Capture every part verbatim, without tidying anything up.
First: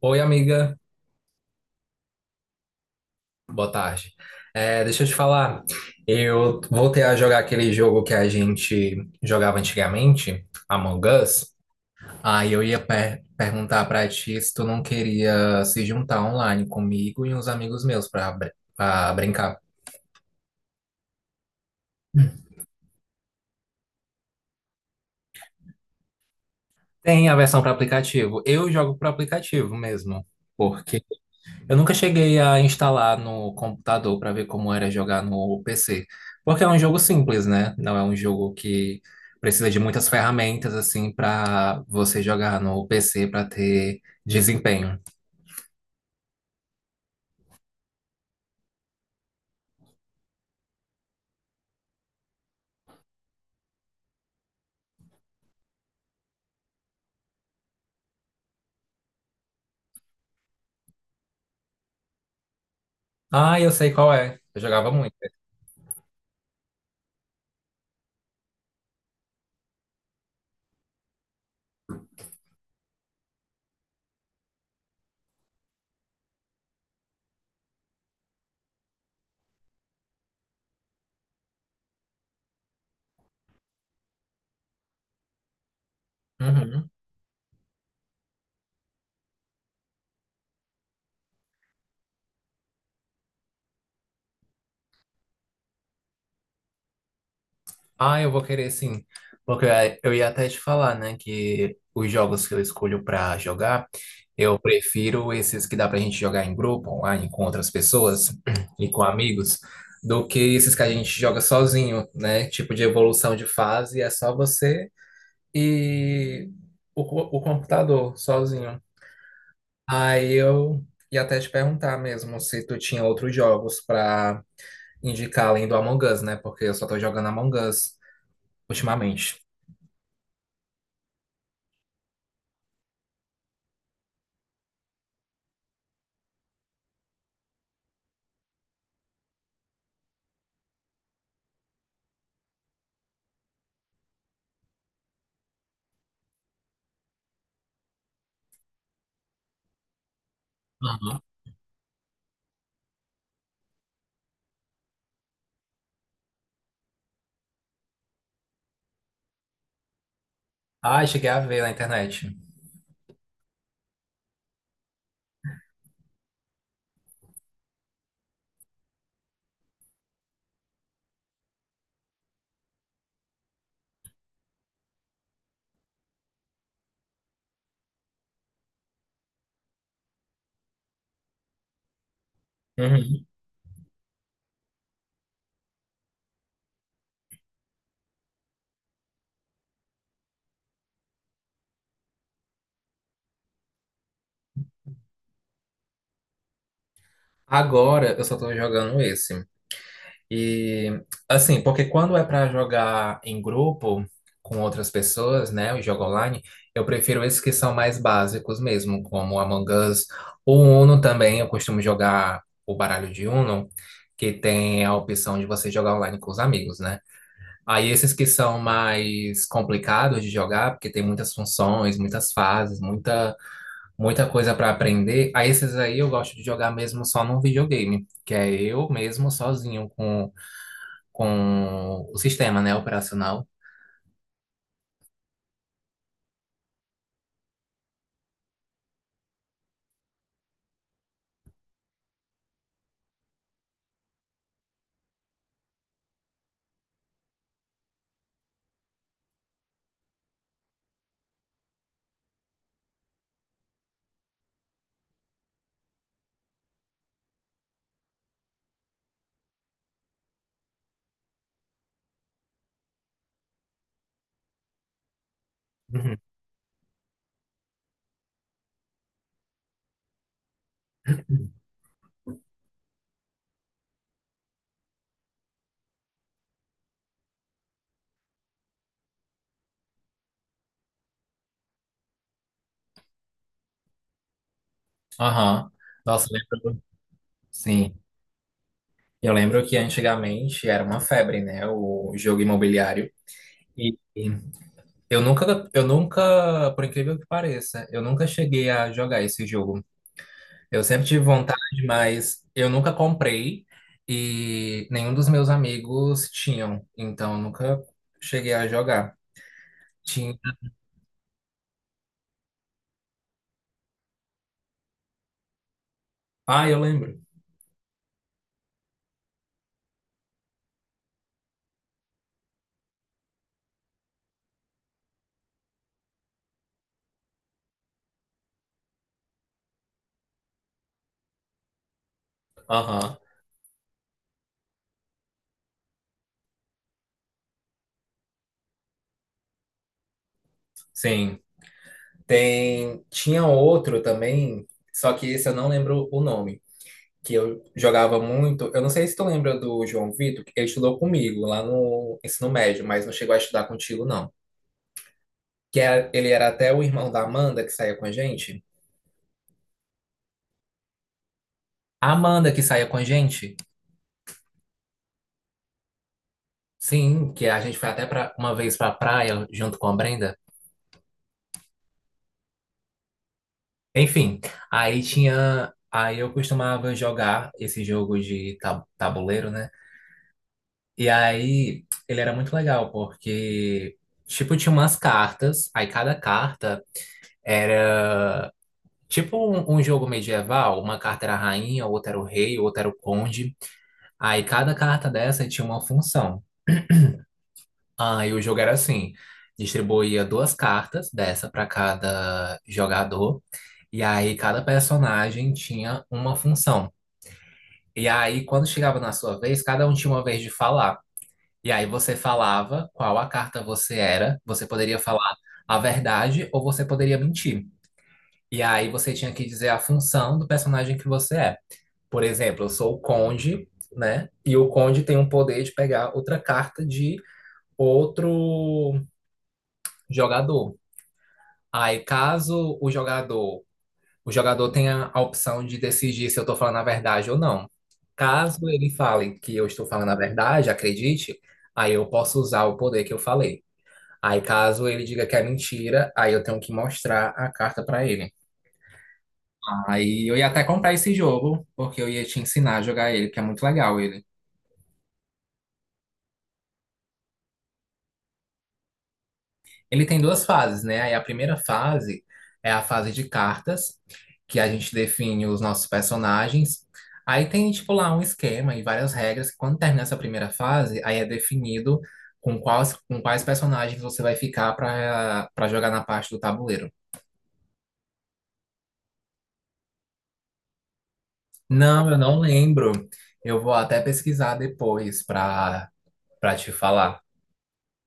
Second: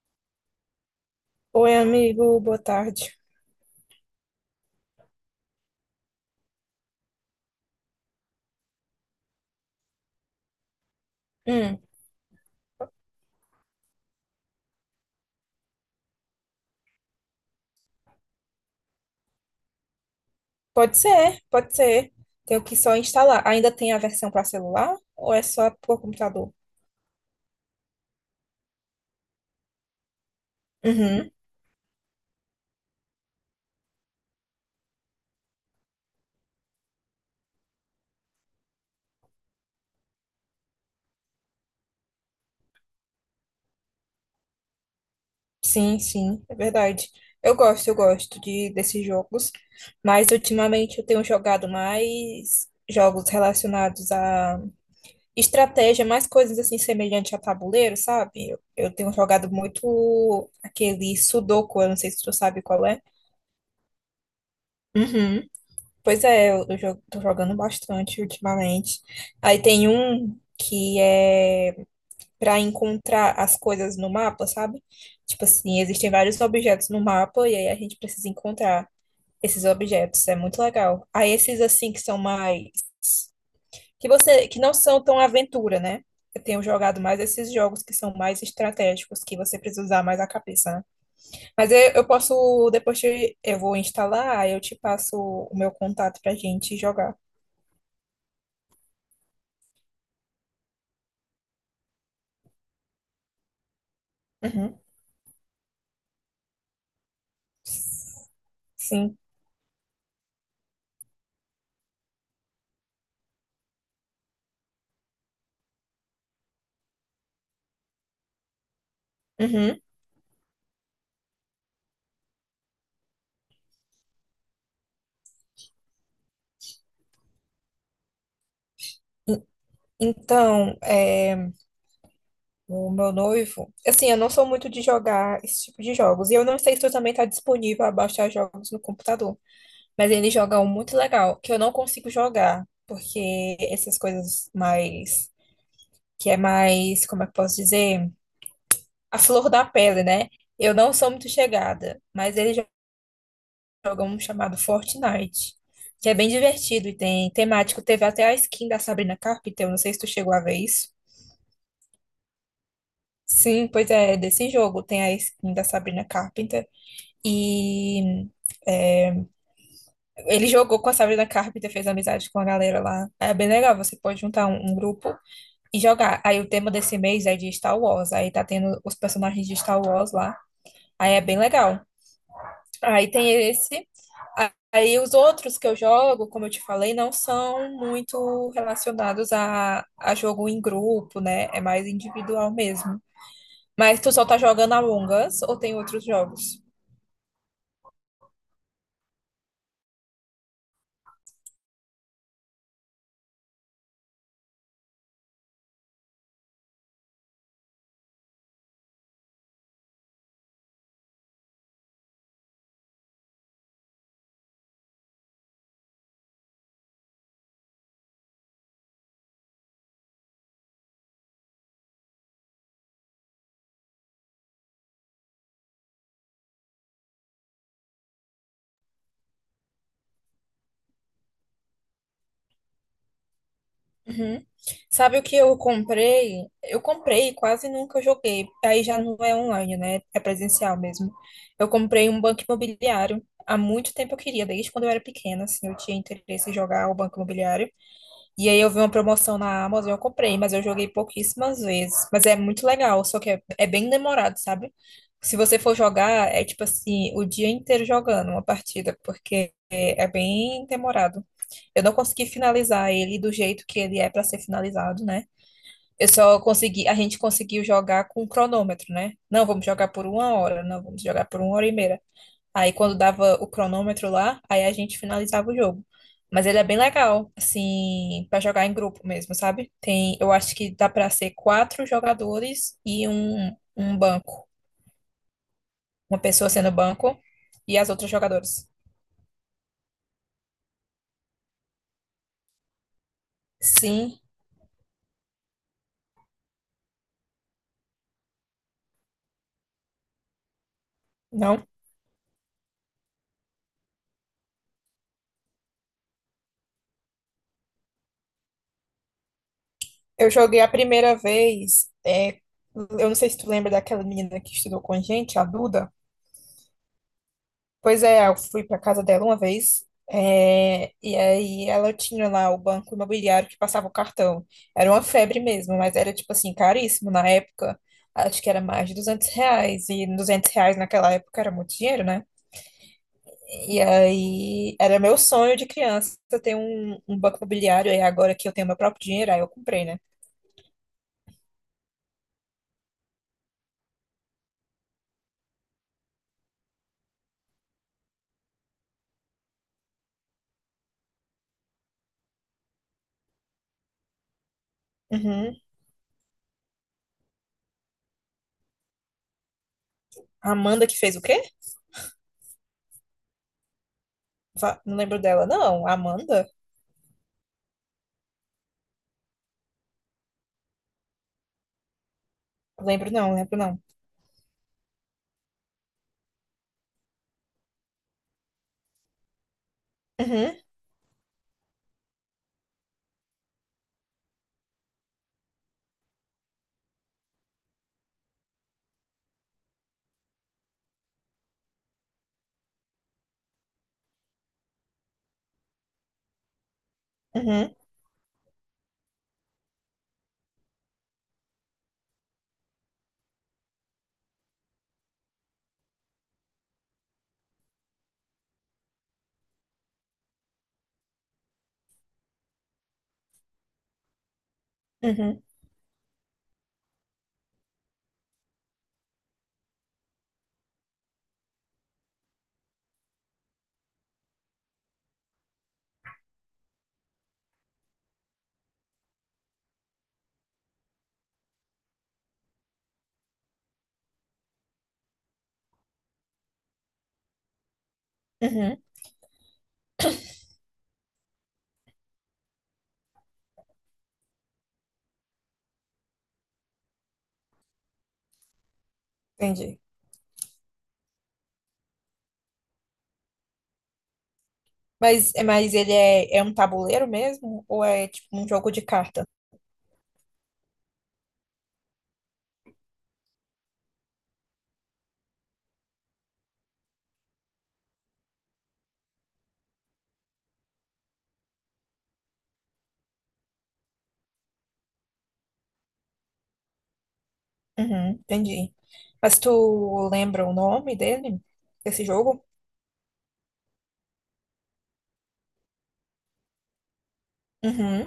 Oi, amiga. Oi, amigo, boa tarde. Boa tarde. É, deixa eu te falar. Eu voltei a jogar aquele jogo que a gente jogava antigamente, Among Us. Hum, Aí eu ia per- perguntar pra ti se tu não queria se juntar online comigo e uns amigos meus pra, br- pra brincar. Pode ser, pode ser. Tenho que só instalar. Ainda tem a versão para celular ou é só por computador? Tem a versão para aplicativo. Eu jogo para aplicativo mesmo, porque Uhum, eu nunca cheguei a instalar no computador para ver como era jogar no P C, porque é um jogo simples, né? Não é um jogo que precisa de muitas ferramentas assim para você jogar no P C para ter desempenho. sim, sim, é verdade. Eu gosto, eu gosto de desses jogos, mas ultimamente eu tenho jogado mais jogos relacionados a estratégia, mais coisas assim semelhantes a tabuleiro, sabe? Eu, eu tenho jogado muito aquele Sudoku, eu não sei se tu sabe qual é. Ah, eu sei qual é. Eu jogava muito. Uhum. Pois é, eu, eu jo- tô jogando bastante ultimamente. Aí tem um que é para encontrar as coisas no mapa, sabe? Tipo assim, existem vários objetos no mapa e aí a gente precisa encontrar esses objetos. É muito legal. Aí esses assim que são mais, que você, que não são tão aventura, né? Eu tenho Uhum. jogado mais esses jogos que são mais estratégicos, que você precisa usar mais a cabeça, né? Mas eu, eu posso, depois te- eu vou instalar, aí eu te passo o meu contato pra gente jogar. Ah, eu vou querer sim. Porque eu ia até te falar, né, que os jogos que eu escolho pra jogar, eu Uhum. prefiro esses que dá pra gente jogar em grupo, online, com outras pessoas e com Sim. amigos, do que esses que a gente joga sozinho, né? Tipo de evolução de fase, é só você e o, co- o computador sozinho. Uhum. Aí eu ia até te perguntar mesmo se tu tinha outros jogos pra indicar além do Among Us, né? Porque eu só tô jogando Among Us ultimamente. E- Então, é, o meu noivo, assim, eu não sou muito de jogar esse tipo de jogos. E eu não sei se tu também tá disponível a baixar jogos no computador. Mas ele joga um muito legal, que eu não consigo jogar, porque essas coisas mais, que é mais, como é que eu posso dizer? A flor da pele, né? Eu não sou Uhum. muito chegada, mas ele jo- joga um chamado Fortnite, que é bem divertido e tem temático. Teve até a skin da Sabrina Carpenter, eu não sei se tu chegou a ver isso. Ah, cheguei a ver na internet. Sim, pois é, desse jogo tem a skin da Sabrina Carpenter e, é, ele jogou com a Sabrina Carpenter, fez amizade com a galera lá. É bem legal, você pode juntar um, um grupo e jogar. Aí o tema desse mês é de Star Wars, aí tá tendo os personagens de Star Wars lá, aí é bem legal. Aí Uhum. tem esse, a- aí os outros que eu jogo, como eu te falei, não são muito relacionados a, a jogo em grupo, né? É mais individual mesmo. Mas tu só tá jogando Among Us ou tem outros jogos? Agora eu só tô jogando esse. E assim, porque quando é pra jogar em grupo com outras pessoas, né, o jogo online, eu prefiro esses que são mais básicos mesmo, como Among Us, o Uno também, eu costumo jogar o baralho de Uno, que tem a opção de você jogar online com os amigos, né? Aí esses que são mais complicados de jogar, porque tem muitas funções, muitas fases, muita muita coisa para aprender. Aí esses aí eu gosto de jogar mesmo só num videogame, que é eu mesmo sozinho com, com o sistema, né, operacional. Uhum. Sabe o que eu comprei? Eu comprei, quase nunca joguei. Aí já não é online, né? É presencial mesmo. Eu comprei um banco imobiliário. Há muito tempo eu queria, desde quando eu era pequena, assim, eu tinha interesse em jogar o banco imobiliário. E aí eu vi uma promoção na Amazon, eu comprei, mas eu joguei pouquíssimas vezes. Mas é muito legal, só que é, é bem demorado, sabe? Se você for jogar, é tipo assim, o dia inteiro jogando uma partida, porque é, é bem demorado. Eu não consegui finalizar ele do jeito que ele é para ser finalizado, né? Eu Uhum. só consegui, a gente conseguiu jogar com cronômetro, né? Não, vamos jogar por uma hora, não, vamos jogar por uma hora e meia. Aí quando dava o cronômetro lá, aí a gente finalizava o jogo. Mas ele é bem legal, assim, pra jogar em grupo mesmo, sabe? Tem, eu acho que dá pra ser quatro jogadores e um, um banco. Aham. Uma Nossa, pessoa sendo lembro. banco e as Sim. outras jogadoras. Eu lembro que antigamente era uma febre, né, o jogo imobiliário. E Sim, e eu nunca, eu nunca, por incrível que pareça, eu nunca cheguei a jogar esse jogo. Eu sempre tive vontade, não. mas eu nunca comprei e nenhum dos meus amigos tinham, então eu nunca cheguei a jogar. Eu Tinha... joguei a primeira vez, é, eu não sei se tu lembra daquela menina que estudou com a gente, a Duda. Ah, eu lembro. Pois é, eu fui para casa dela uma vez, é, e aí ela tinha lá o banco imobiliário que passava o cartão. Era uma febre mesmo, mas era tipo assim, caríssimo na época. Acho que era mais de duzentos reais, e duzentos reais naquela época era muito dinheiro, né? Aham, E aí era meu sonho de criança ter um, um banco imobiliário, e agora que eu tenho meu próprio dinheiro, aí eu comprei, né? sim. Tem... Tinha outro também, só que esse eu não lembro o nome, que eu jogava muito. Eu não sei se tu lembra do João Vitor, que ele estudou comigo lá no ensino médio, mas não chegou a estudar contigo, não. Uhum. Que era... ele era até o irmão da Amanda que saía com a gente. A Amanda que fez o quê? A Amanda que saía com a gente. Va- Não lembro dela. Não, a Amanda? Sim, que a gente foi até pra, uma vez pra praia junto com a Brenda. Lembro não, lembro não. Enfim, aí tinha. Aí eu costumava jogar esse jogo de ta- tabuleiro, né? Uhum, E aí ele era muito legal, porque, tipo, tinha umas cartas, aí cada carta era tipo um, um jogo medieval, uma carta era a rainha, outra era o rei, outra era o conde. Aí cada carta dessa tinha uma função. uhum, Ah, e o jogo era assim: distribuía duas cartas dessa para cada jogador, e aí cada personagem tinha uma função. E aí, quando chegava na sua vez, cada um tinha uma vez de falar. E aí você falava qual a carta você era, você poderia falar uhum, a verdade ou você poderia mentir. E aí você tinha que dizer a função do personagem que você é. Por exemplo, eu sou o Conde, né? E o Conde tem um poder de pegar outra carta de outro jogador. Aí, caso o jogador, o jogador tenha a opção de decidir se eu estou falando a verdade ou não. Caso uhum. ele fale que eu estou falando a verdade, acredite, aí eu posso usar o poder que eu falei. Aí, caso ele diga que é mentira, aí eu tenho que mostrar a carta para ele. Entendi. Aí eu ia até comprar esse jogo, porque eu ia te ensinar a jogar ele, que é muito legal ele. Mas, mas ele é, é um tabuleiro mesmo? Ou é tipo um jogo de carta? Ele tem duas fases, né? Aí a primeira fase é a fase de cartas, que a gente define os nossos personagens. Aí tem, tipo, lá um esquema e várias regras. Que Quando termina essa primeira fase, aí é definido com quais, com quais personagens você vai ficar para para jogar na parte do tabuleiro. Uhum, entendi. Mas tu lembra o nome dele? Desse Não, eu não jogo? lembro. Eu vou até pesquisar depois para para te falar. Uhum.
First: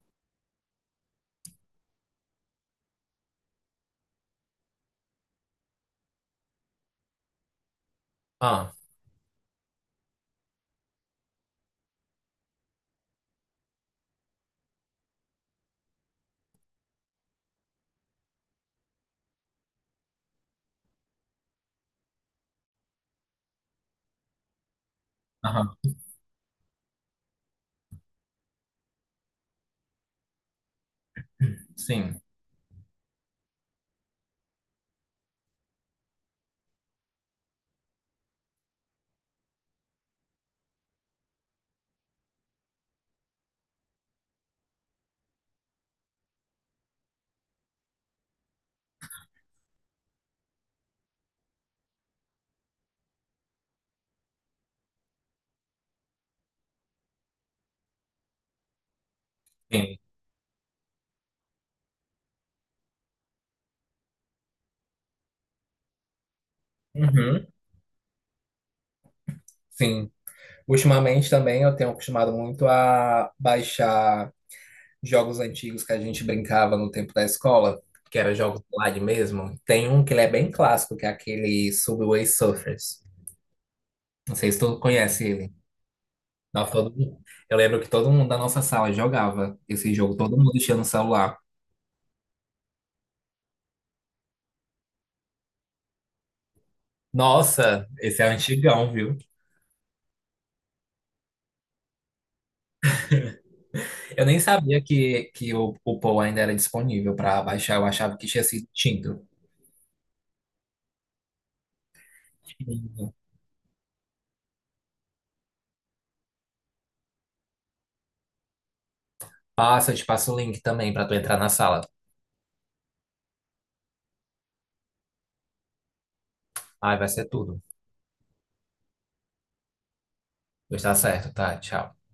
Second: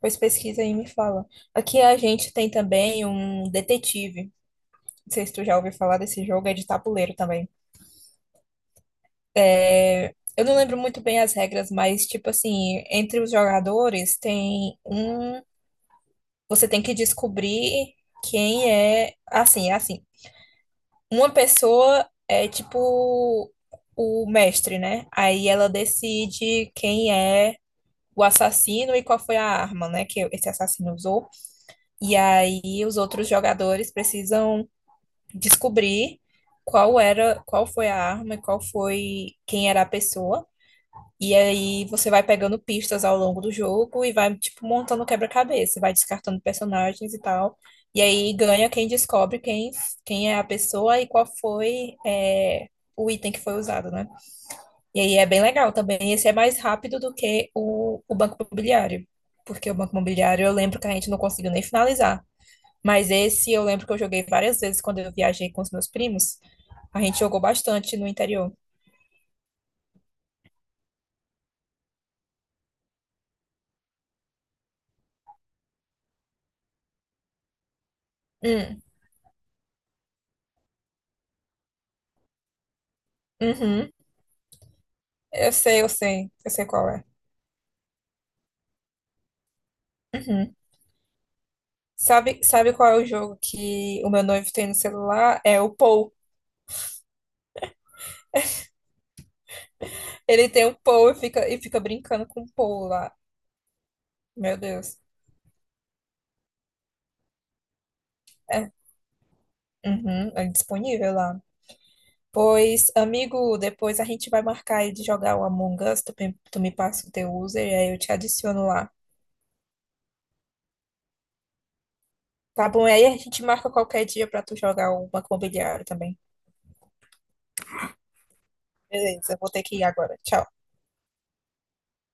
Pois pesquisa aí e me fala. Aqui a gente tem também um detetive. Não sei se tu já ouviu falar desse jogo, é de tabuleiro também. Ah, É, eu não lembro muito bem as regras, mas tipo assim, entre os jogadores tem um. Você tem que descobrir quem é. Assim, é assim. Uma pessoa é tipo o mestre, né? Aí ela aham, decide quem é o assassino e qual foi a arma, né, que esse assassino usou. E sim, aí os outros jogadores precisam descobrir qual era, qual foi a arma e qual foi, quem era a pessoa. E aí você vai pegando pistas ao longo do jogo e vai tipo montando quebra-cabeça, vai descartando personagens e tal. E aí ganha quem descobre quem, quem é a pessoa e qual foi, é, o item que foi usado, né? E aí é bem legal também. Esse é mais rápido do que o, o Banco Imobiliário. Porque o Banco sim. Imobiliário eu lembro que a gente não conseguiu nem finalizar. Mas esse eu lembro que eu joguei várias vezes quando eu viajei com os meus primos. A gente jogou Uhum, bastante no interior. sim. Ultimamente também eu tenho acostumado muito a baixar jogos antigos que a gente brincava no tempo da escola, que era jogos Hum, online mesmo, tem um que ele é bem clássico, que é aquele Subway Surfers. uhum. Não sei se tu conhece Eu ele. sei, eu sei, eu sei Nossa, qual todo é. mundo- Eu lembro que todo mundo da nossa sala jogava esse jogo, todo mundo Uhum. tinha no celular. Sabe, sabe qual é o jogo que o meu noivo tem no celular? É o Pou. Nossa, esse é antigão, viu? Ele tem o Pou e fica, e fica brincando com o Pou lá. Eu nem Meu sabia Deus. que, que o, o Paul ainda era disponível para baixar, eu achava que tinha sido É, extinto. uhum, é disponível lá. Pois, amigo, depois a gente vai marcar aí de jogar o Among Us, tu, pe- tu me passa o teu user e aí eu te adiciono lá. Passa, eu te passo o link também para tu entrar na sala. Tá bom, e aí a gente marca qualquer dia pra tu jogar o Banco Imobiliário também. Ai, vai ser tudo. Beleza, eu vou ter que ir agora. Tchau. Pois tá certo, tá? Tchau.